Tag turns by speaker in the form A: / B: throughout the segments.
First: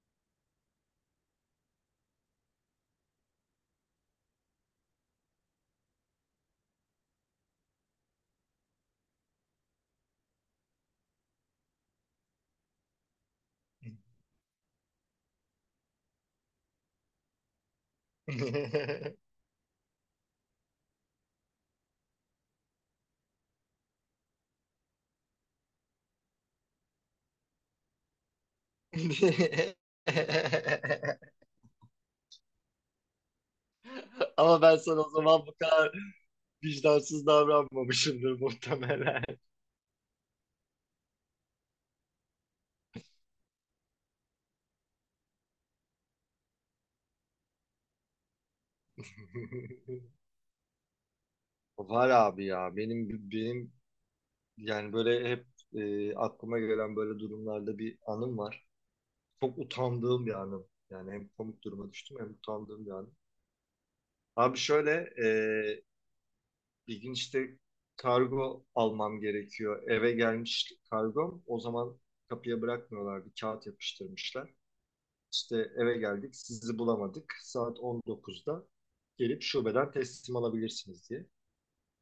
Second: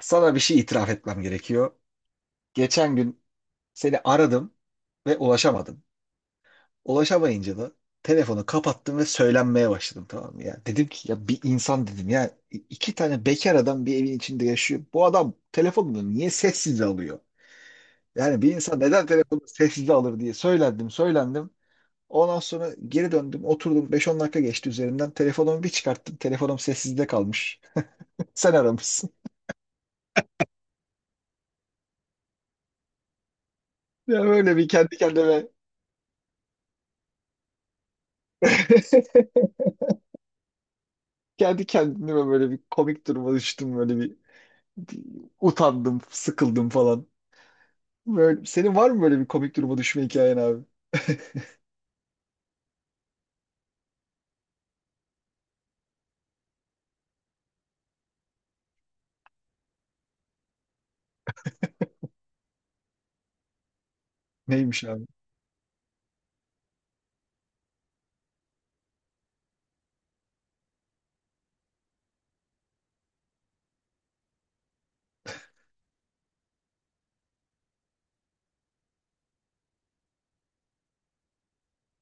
A: Sana bir şey itiraf etmem gerekiyor. Geçen gün seni aradım ve ulaşamadım. Ulaşamayınca da telefonu kapattım ve söylenmeye başladım, tamam mı? Ya, dedim ki ya bir insan, dedim ya iki tane bekar adam bir evin içinde yaşıyor. Bu adam telefonunu niye sessize alıyor? Yani bir insan neden telefonunu sessize alır diye söylendim söylendim. Ondan sonra geri döndüm, oturdum. Beş on dakika geçti üzerinden. Telefonumu bir çıkarttım, telefonum sessizde kalmış. Sen aramışsın. Ya böyle
B: Ama
A: bir
B: ben
A: kendi
B: sana o
A: kendime
B: zaman bu kadar vicdansız davranmamışımdır muhtemelen.
A: kendi kendime böyle bir komik duruma düştüm, böyle bir utandım, sıkıldım falan. Böyle, senin var mı böyle bir komik duruma düşme hikayen abi?
B: Var abi ya benim yani böyle hep aklıma gelen böyle durumlarda bir anım var. Çok utandığım bir anım. Yani hem komik duruma düştüm hem utandığım bir anım. Abi
A: Neymiş abi?
B: şöyle e, bir gün işte kargo almam gerekiyor. Eve gelmiş kargom. O zaman kapıya bırakmıyorlar. Bir kağıt yapıştırmışlar. İşte eve geldik. Sizi bulamadık. Saat 19'da gelip şubeden teslim alabilirsiniz diye.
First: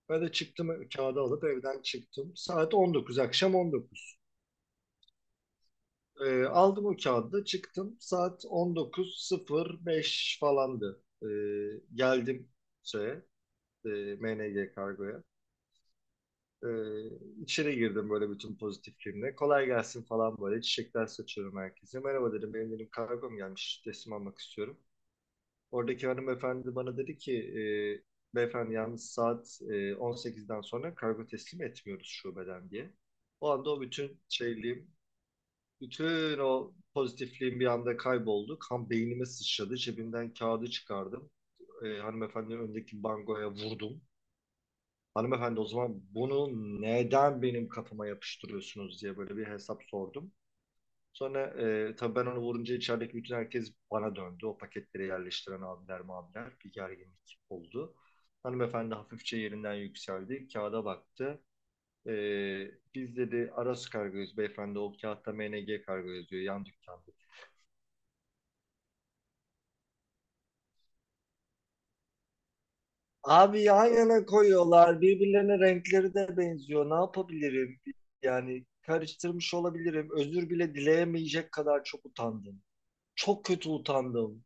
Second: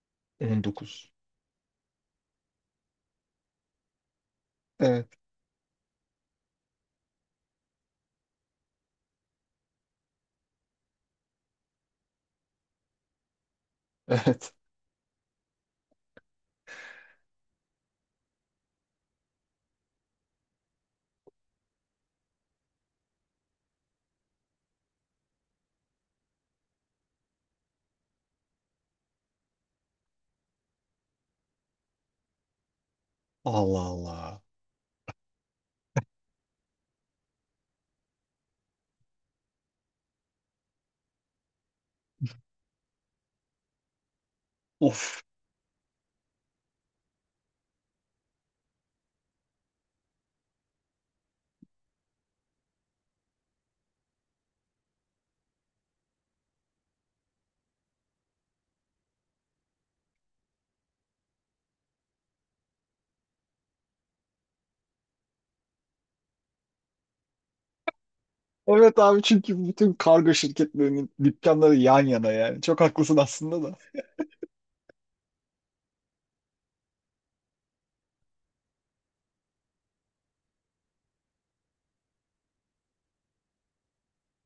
B: Ben de çıktım
A: 19.
B: kağıdı alıp evden çıktım. Saat 19, akşam 19.
A: Evet.
B: Aldım o kağıdı da çıktım. Saat 19.05 falandı. Geldim şeye, e,
A: Evet.
B: MNG kargoya. Ee, içeri girdim böyle bütün pozitifliğimle. Kolay gelsin falan böyle. Çiçekler saçıyorum herkese. Merhaba dedim. Benim dedim kargom gelmiş. Teslim almak istiyorum. Oradaki hanımefendi bana dedi ki beyefendi yalnız saat 18'den sonra kargo teslim etmiyoruz şubeden diye. O anda
A: Allah
B: o bütün
A: Allah.
B: şeyliğim, bütün o pozitifliğim bir anda kayboldu. Kan beynime sıçradı. Cebimden kağıdı çıkardım. Hanımefendinin önündeki bangoya vurdum.
A: Of.
B: Hanımefendi o zaman bunu neden benim kafama yapıştırıyorsunuz diye böyle bir hesap sordum. Sonra tabii ben onu vurunca içerideki bütün herkes bana döndü. O paketleri yerleştiren abiler mabiler bir gerginlik oldu. Hanımefendi hafifçe yerinden yükseldi. Kağıda baktı. E, Biz dedi Aras kargoyuz beyefendi o kağıtta MNG kargo yazıyor yan dükkanda.
A: Evet abi, çünkü bütün kargo şirketlerinin dükkanları yan yana yani. Çok haklısın aslında
B: Abi
A: da.
B: yan yana koyuyorlar. Birbirlerine renkleri de benziyor. Ne yapabilirim? Yani karıştırmış olabilirim. Özür bile dileyemeyecek kadar çok utandım. Çok kötü utandım.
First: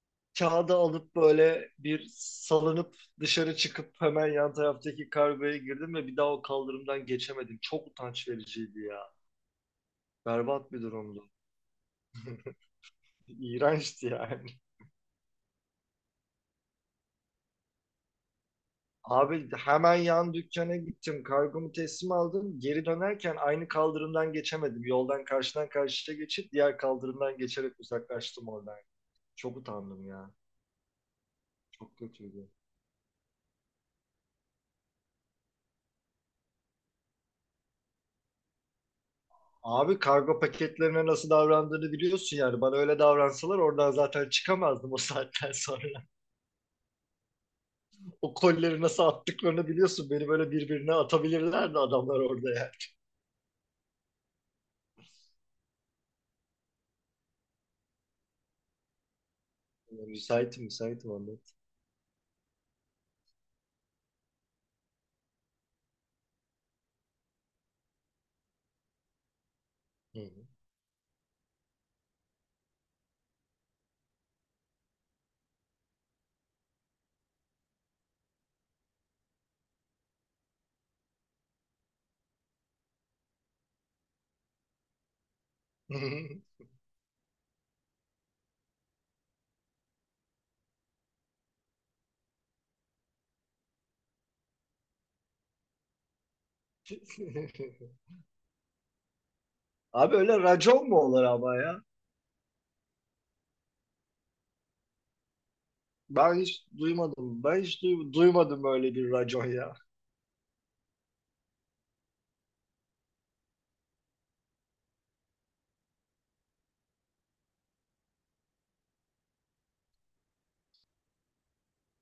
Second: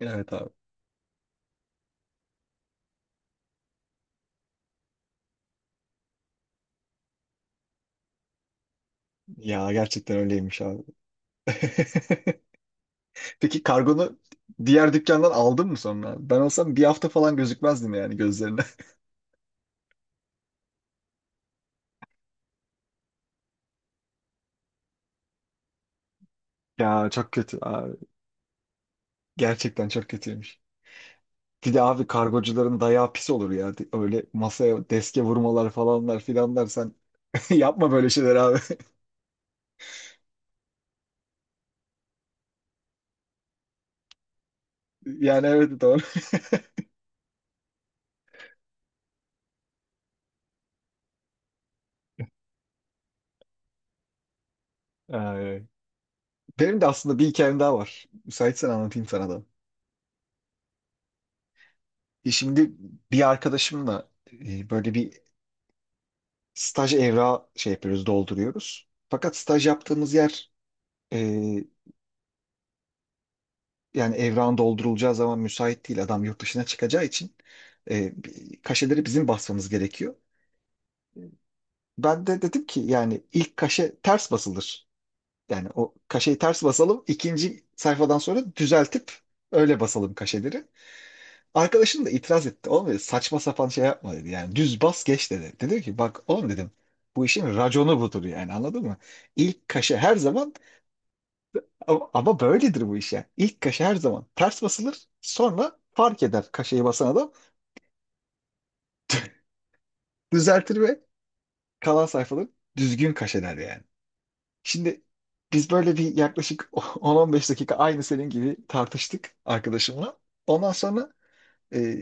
A: Evet abi.
B: Kağıdı alıp böyle bir salınıp dışarı çıkıp hemen yan taraftaki kargoya girdim ve bir daha o kaldırımdan geçemedim. Çok utanç vericiydi ya.
A: Ya gerçekten öyleymiş
B: Berbat
A: abi.
B: bir durumdu.
A: Peki
B: İğrençti
A: kargonu
B: yani.
A: diğer dükkandan aldın mı sonra? Ben olsam bir hafta falan gözükmezdim yani gözlerine.
B: Abi hemen yan dükkana gittim. Kargomu teslim aldım. Geri dönerken aynı kaldırımdan geçemedim. Yoldan karşıdan karşıya geçip diğer
A: Ya çok
B: kaldırımdan
A: kötü.
B: geçerek uzaklaştım oradan. Çok
A: Gerçekten
B: utandım
A: çok
B: ya.
A: kötüymüş. Bir de
B: Çok
A: abi
B: kötüydü.
A: kargocuların dayağı pis olur ya. Öyle masaya deske vurmalar falanlar filanlar sen yapma böyle şeyler abi.
B: Abi kargo paketlerine nasıl davrandığını biliyorsun yani. Bana öyle davransalar oradan zaten çıkamazdım o
A: Yani
B: saatten
A: evet,
B: sonra.
A: doğru.
B: O kolleri nasıl attıklarını biliyorsun. Beni böyle birbirine atabilirlerdi adamlar orada ya.
A: Ay. Benim de aslında bir hikayem daha var. Müsaitsen anlatayım sana da.
B: Müsaitim, müsaitim anlat.
A: Şimdi bir arkadaşımla böyle bir staj evrağı şey yapıyoruz, dolduruyoruz. Fakat staj yaptığımız
B: Hı
A: yer, e, yani evrağın doldurulacağı zaman müsait değil. Adam yurt dışına çıkacağı için kaşeleri bizim basmamız gerekiyor. Ben de dedim ki yani ilk kaşe ters basılır. Yani o kaşeyi
B: hı.
A: ters basalım, ikinci sayfadan sonra düzeltip öyle basalım kaşeleri. Arkadaşım da itiraz etti. Oğlum, dedi, saçma sapan şey yapma, dedi. Yani düz bas geç, dedi. Dedim ki bak oğlum, dedim, bu işin raconu budur yani, anladın mı? İlk kaşe her
B: Abi öyle
A: zaman,
B: racon mu olur ama ya?
A: ama, ama böyledir bu iş yani. İlk kaşe her zaman ters basılır. Sonra fark
B: Ben
A: eder
B: hiç
A: kaşeyi basan adam,
B: duymadım. Duymadım böyle bir racon ya.
A: düzeltir ve kalan sayfaları düzgün kaşeler yani. Şimdi biz böyle bir yaklaşık 10-15 dakika aynı senin gibi tartıştık arkadaşımla. Ondan sonra e,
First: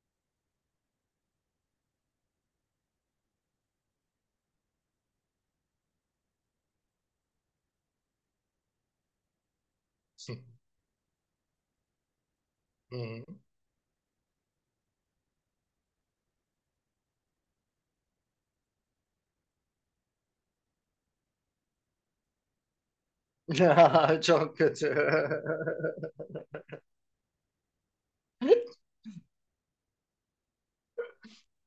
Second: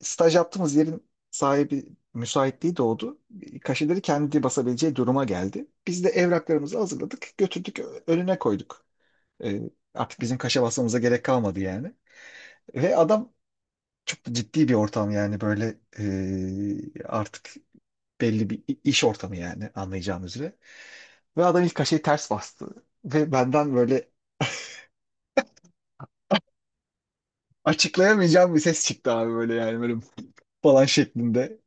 A: staj yaptığımız yerin sahibi müsaitliği doğdu. Kaşeleri kendi basabileceği duruma geldi. Biz de evraklarımızı hazırladık, götürdük, önüne koyduk. E, Artık bizim kaşe basmamıza gerek kalmadı yani. Ve adam, çok da ciddi bir ortam yani böyle, artık belli bir iş ortamı yani, anlayacağınız üzere. Ve adam ilk kaşeyi ters bastı. Ve benden böyle
B: Çok kötü.
A: açıklayamayacağım bir ses çıktı abi, böyle yani böyle falan şeklinde.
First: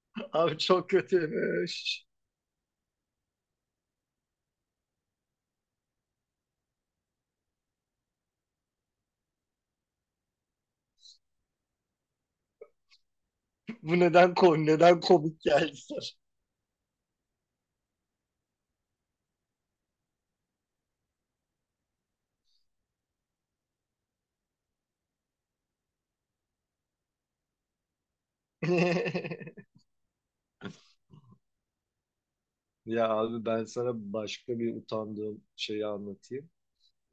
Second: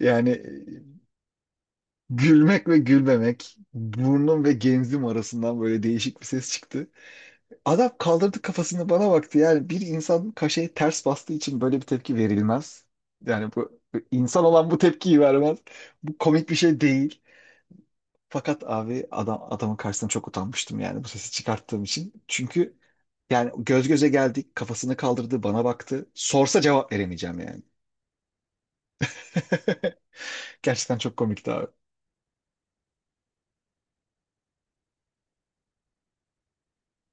A: Yani
B: Abi çok kötüymüş.
A: gülmek ve gülmemek burnum ve genzim arasından böyle değişik bir ses çıktı. Adam kaldırdı kafasını, bana baktı. Yani bir insan kaşeyi ters bastığı için böyle bir tepki verilmez. Yani bu
B: Bu neden
A: insan olan bu
B: neden
A: tepkiyi
B: komik
A: vermez.
B: geldi sana?
A: Bu komik bir şey değil. Fakat abi adamın karşısına çok utanmıştım yani bu sesi çıkarttığım için. Çünkü yani göz göze geldik, kafasını kaldırdı, bana baktı. Sorsa cevap veremeyeceğim yani. Gerçekten çok komikti abi.
B: Ya abi ben sana başka bir utandığım şeyi anlatayım.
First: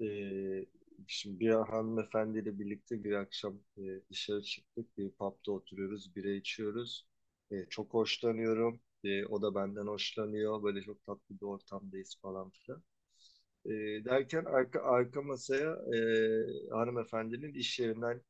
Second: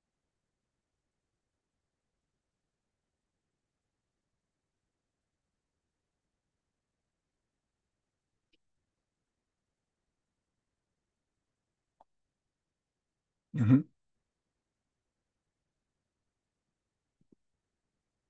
B: Ee, Şimdi bir hanımefendiyle birlikte bir akşam dışarı çıktık. Bir pub'da oturuyoruz, bira içiyoruz. Çok hoşlanıyorum. O da benden hoşlanıyor. Böyle çok tatlı bir ortamdayız falan filan.
A: Hı hı.
B: Ee, Derken arka masaya hanımefendinin iş yerinden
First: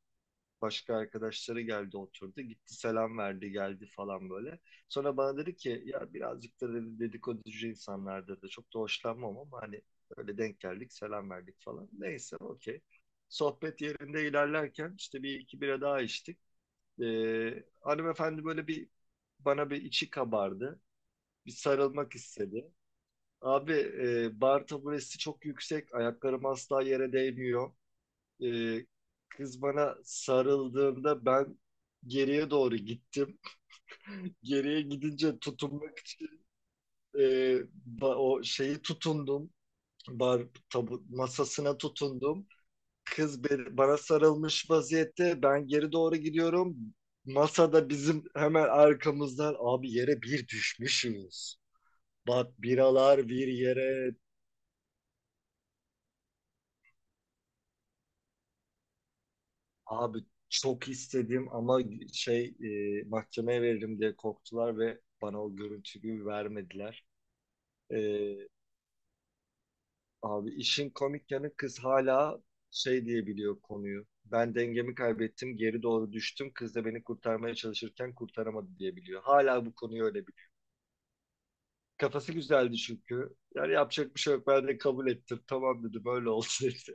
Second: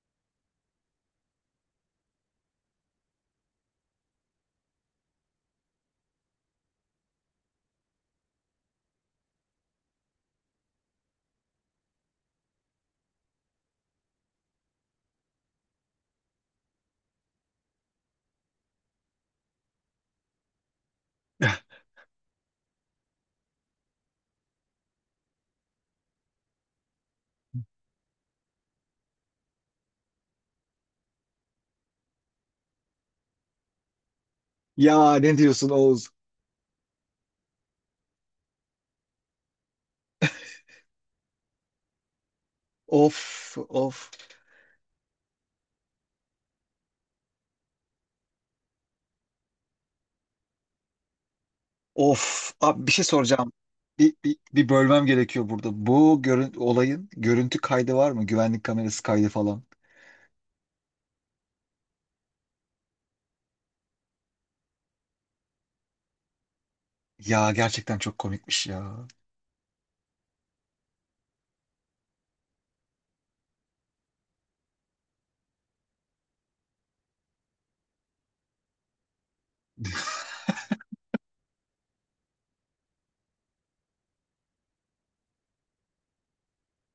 B: başka arkadaşları geldi oturdu. Gitti selam verdi geldi falan böyle. Sonra bana dedi ki ya birazcık da dedi, dedikoducu insanlardır da çok da hoşlanmam ama hani öyle denk geldik selam verdik falan. Neyse okey. Sohbet yerinde ilerlerken işte bir iki bira daha içtik. Hanımefendi böyle bir bana bir içi kabardı. Bir sarılmak istedi. Abi bar taburesi çok yüksek. Ayaklarım asla yere değmiyor. Ee, Kız bana sarıldığında ben geriye doğru gittim. Geriye
A: Ya ne
B: gidince
A: diyorsun
B: tutunmak
A: Oğuz?
B: için e, o şeyi tutundum. Bar tabu masasına tutundum. Kız
A: Of
B: bana
A: of
B: sarılmış vaziyette. Ben geri doğru gidiyorum. Masada bizim hemen arkamızdan abi yere bir düşmüşüz.
A: of.
B: Bak
A: Abi bir şey
B: biralar bir
A: soracağım. Bir,
B: yere.
A: bir, bir bölmem gerekiyor burada. Bu görün, olayın görüntü kaydı var mı? Güvenlik kamerası kaydı falan.
B: Abi çok istedim ama şey mahkemeye veririm diye korktular ve bana o görüntüyü vermediler.
A: Ya
B: E,
A: gerçekten çok komikmiş ya.
B: Abi işin komik yanı kız hala şey diyebiliyor konuyu. Ben dengemi kaybettim, geri doğru düştüm. Kız da beni kurtarmaya çalışırken kurtaramadı diyebiliyor. Hala bu konuyu öyle biliyor. Kafası güzeldi çünkü. Yani yapacak bir şey yok. Ben de kabul ettim. Tamam dedi böyle olsun işte.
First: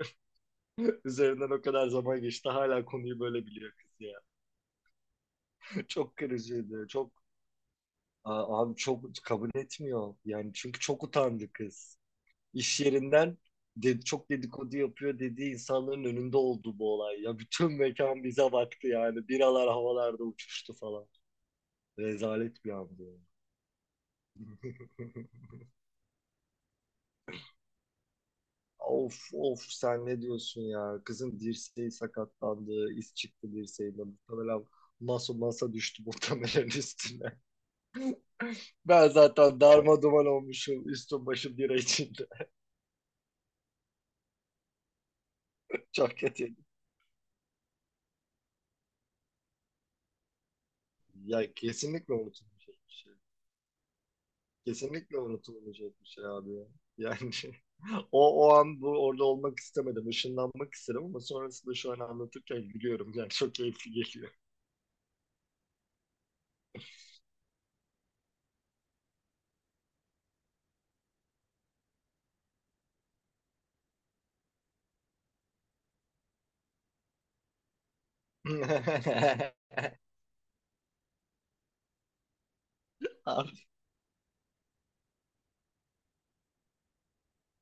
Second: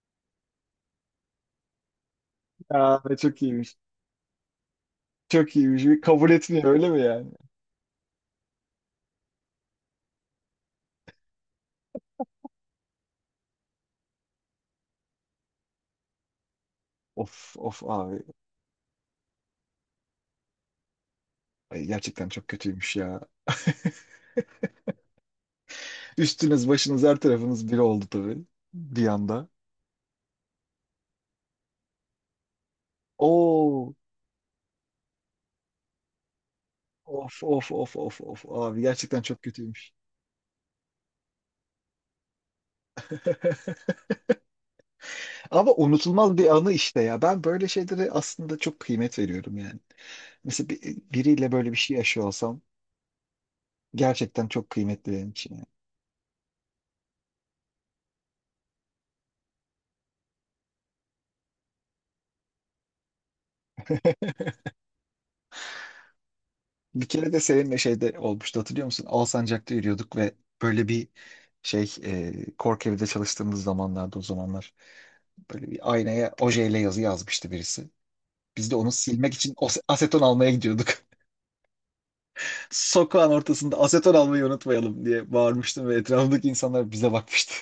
B: Üzerinden o kadar zaman geçti. Hala
A: Ya
B: konuyu
A: çok
B: böyle biliyor
A: iyiymiş.
B: kız ya.
A: Çok iyiymiş. Bir
B: Çok
A: kabul etmiyor
B: kırıcıydı.
A: öyle mi
B: Çok
A: yani?
B: aa, abi çok kabul etmiyor. Yani çünkü çok utandı kız. İş yerinden de, çok dedikodu yapıyor dediği insanların önünde oldu bu olay. Ya
A: Of
B: bütün
A: of abi.
B: mekan bize baktı yani. Biralar havalarda uçuştu falan.
A: Ay, gerçekten çok
B: Rezalet bir
A: kötüymüş
B: andı.
A: ya. Üstünüz başınız her tarafınız bir oldu tabii. Bir
B: Of
A: anda.
B: of sen ne diyorsun ya? Kızın dirseği sakatlandı. İz çıktı
A: Oo.
B: dirseğinde. Muhtemelen masa düştü muhtemelen
A: Of
B: üstüne.
A: of of of of abi,
B: Ben
A: gerçekten çok
B: zaten
A: kötüymüş.
B: darma duman olmuşum. Üstüm başım bira içinde.
A: Ama
B: Çok
A: unutulmaz bir
B: kötü.
A: anı işte ya. Ben böyle şeylere aslında çok kıymet veriyorum yani. Mesela biriyle
B: Ya
A: böyle bir şey
B: kesinlikle
A: yaşıyor olsam
B: unutulmayacak bir şey.
A: gerçekten çok kıymetli
B: Kesinlikle
A: benim için. Yani.
B: unutulmayacak bir şey abi ya. Yani o an bu orada olmak istemedim. Işınlanmak istedim ama sonrasında şu an anlatırken gülüyorum. Yani çok keyifli geliyor.
A: Bir kere de seninle şeyde olmuştu, hatırlıyor musun? Alsancak'ta yürüyorduk ve böyle bir şey, Kork evide çalıştığımız zamanlarda, o zamanlar. Böyle bir aynaya ojeyle yazı yazmıştı birisi. Biz de onu silmek için aseton almaya gidiyorduk. Sokağın
B: Abi,
A: ortasında aseton almayı unutmayalım diye bağırmıştım ve etrafındaki insanlar bize bakmıştı.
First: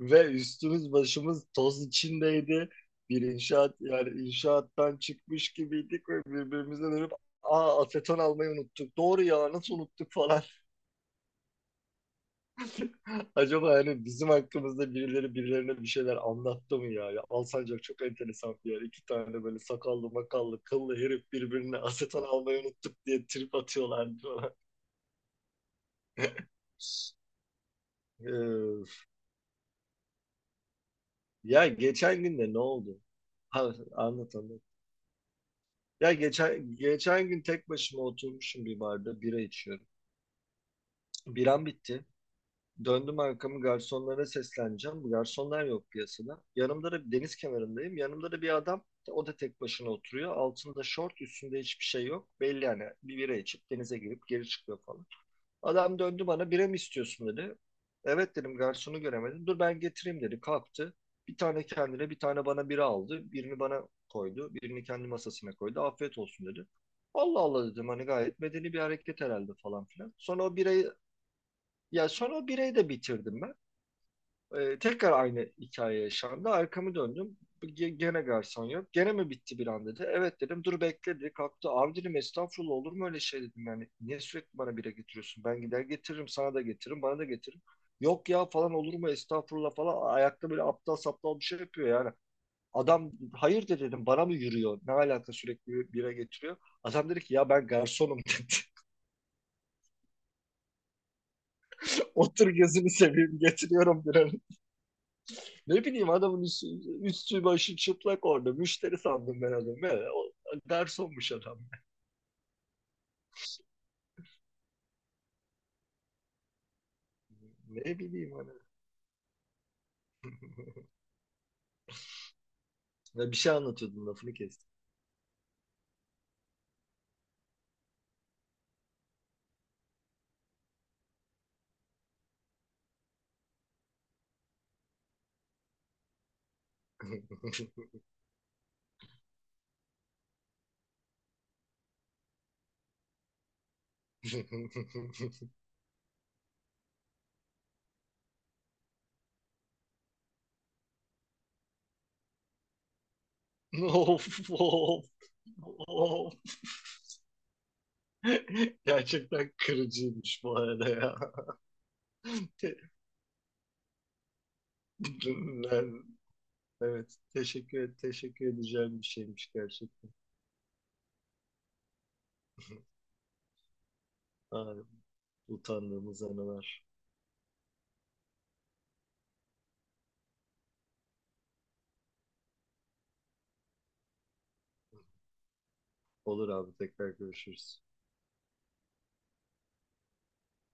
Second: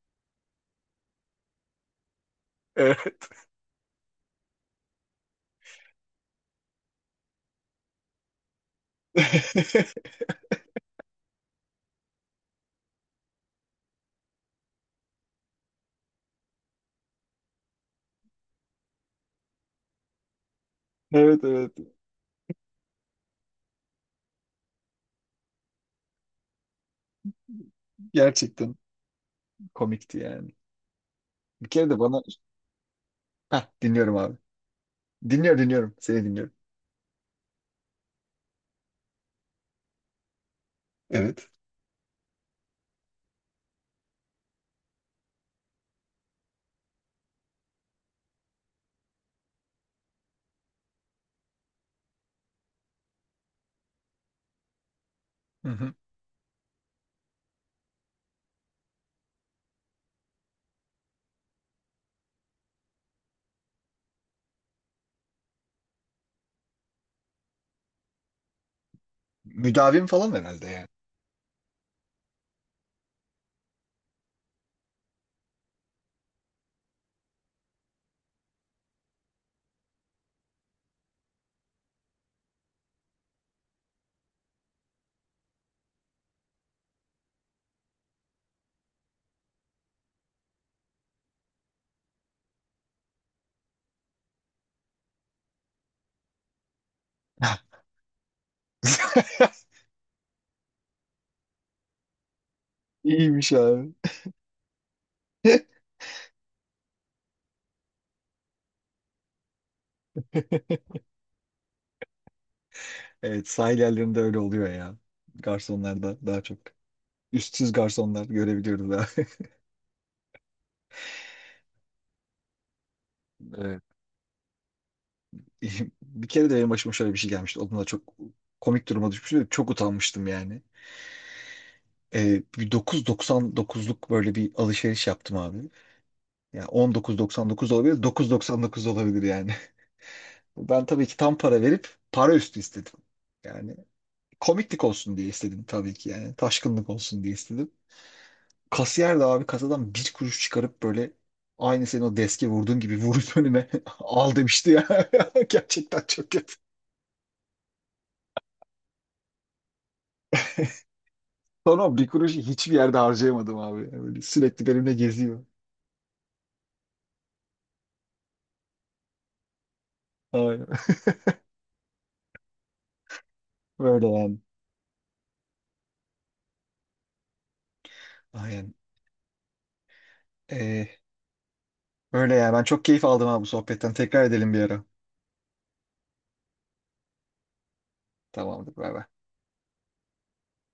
B: ve üstümüz başımız toz içindeydi.
A: Evet.
B: Bir inşaat yani inşaattan çıkmış gibiydik ve birbirimize dönüp aa aseton almayı unuttuk. Doğru ya nasıl unuttuk falan. Acaba hani bizim hakkımızda birileri birilerine bir şeyler anlattı mı ya? Ya Alsancak çok enteresan bir yer. İki tane böyle sakallı makallı kıllı herif
A: Evet evet.
B: birbirine aseton almayı unuttuk diye trip atıyorlardı falan.
A: Gerçekten
B: Ee,
A: komikti yani. Bir
B: Ya
A: kere de bana...
B: geçen gün de ne oldu?
A: Heh,
B: Ha,
A: dinliyorum
B: anlat
A: abi.
B: anlat.
A: Dinliyorum.
B: Ya
A: Seni dinliyorum.
B: geçen gün tek başıma oturmuşum bir barda bira içiyorum.
A: Evet.
B: Biram bitti. Döndüm arkamı garsonlara sesleneceğim. Garsonlar yok piyasada. Yanımda da deniz kenarındayım. Yanımda da bir adam. O da tek başına oturuyor. Altında şort, üstünde hiçbir şey yok. Belli yani bir bira içip denize girip geri çıkıyor falan.
A: Hı hı.
B: Adam döndü bana bira mı istiyorsun dedi. Evet dedim garsonu göremedim. Dur ben getireyim dedi. Kalktı. Bir tane kendine bir tane bana bira aldı. Birini bana koydu. Birini kendi masasına koydu. Afiyet olsun dedi. Allah Allah dedim hani gayet medeni bir hareket herhalde falan
A: Müdavim
B: filan.
A: falan
B: Sonra o
A: herhalde yani.
B: birayı ya sonra o birayı da bitirdim ben. Tekrar aynı hikaye yaşandı. Arkamı döndüm. Gene garson yok. Gene mi bitti bir an dedi. Evet dedim. Dur bekle dedi. Kalktı. Abi dedim estağfurullah olur mu öyle şey dedim. Yani niye sürekli bana bira getiriyorsun? Ben gider getiririm. Sana da getiririm. Bana da getiririm. Yok ya falan olur mu estağfurullah falan. Ayakta böyle aptal saptal bir şey yapıyor yani. Adam hayır de dedim bana mı yürüyor? Ne alaka sürekli bira getiriyor? Adam dedi ki ya ben garsonum dedi. Otur gözünü seveyim
A: İyiymiş abi.
B: getiriyorum bira. Ne bileyim adamın üstü başı çıplak orada. Müşteri sandım ben adamı. Ya, o garsonmuş adam.
A: Evet, sahil yerlerinde öyle oluyor ya. Garsonlarda daha çok. Üstsüz
B: Ne
A: garsonlar
B: bileyim hani.
A: görebiliyoruz ha.
B: Ya bir şey
A: Evet.
B: anlatıyordun lafını kestim.
A: Bir kere de benim başıma şöyle bir şey gelmişti. O da çok komik duruma düşmüştüm. Çok utanmıştım yani. Bir 9,99'luk böyle bir alışveriş yaptım abi. Yani 19,99 olabilir, 9,99 olabilir yani. Ben tabii ki tam para verip para üstü istedim. Yani komiklik olsun diye istedim tabii ki yani. Taşkınlık olsun diye istedim. Kasiyer de abi kasadan bir kuruş çıkarıp böyle, aynı senin o deske vurduğun gibi vurup önüme
B: Of
A: al demişti
B: of.
A: ya. Gerçekten çok
B: Of.
A: kötü.
B: Gerçekten kırıcıymış bu arada ya.
A: Sonra bir kuruşu hiçbir yerde harcayamadım abi. Yani böyle sürekli benimle geziyor.
B: Ben, evet teşekkür edeceğim bir şeymiş gerçekten.
A: Aynen. Böyle yani.
B: Ay, utandığımız anılar.
A: Aynen. Ee, Öyle yani. Ben çok keyif aldım abi bu sohbetten. Tekrar edelim bir ara.
B: Olur abi tekrar görüşürüz.
A: Tamamdır. Bay bay.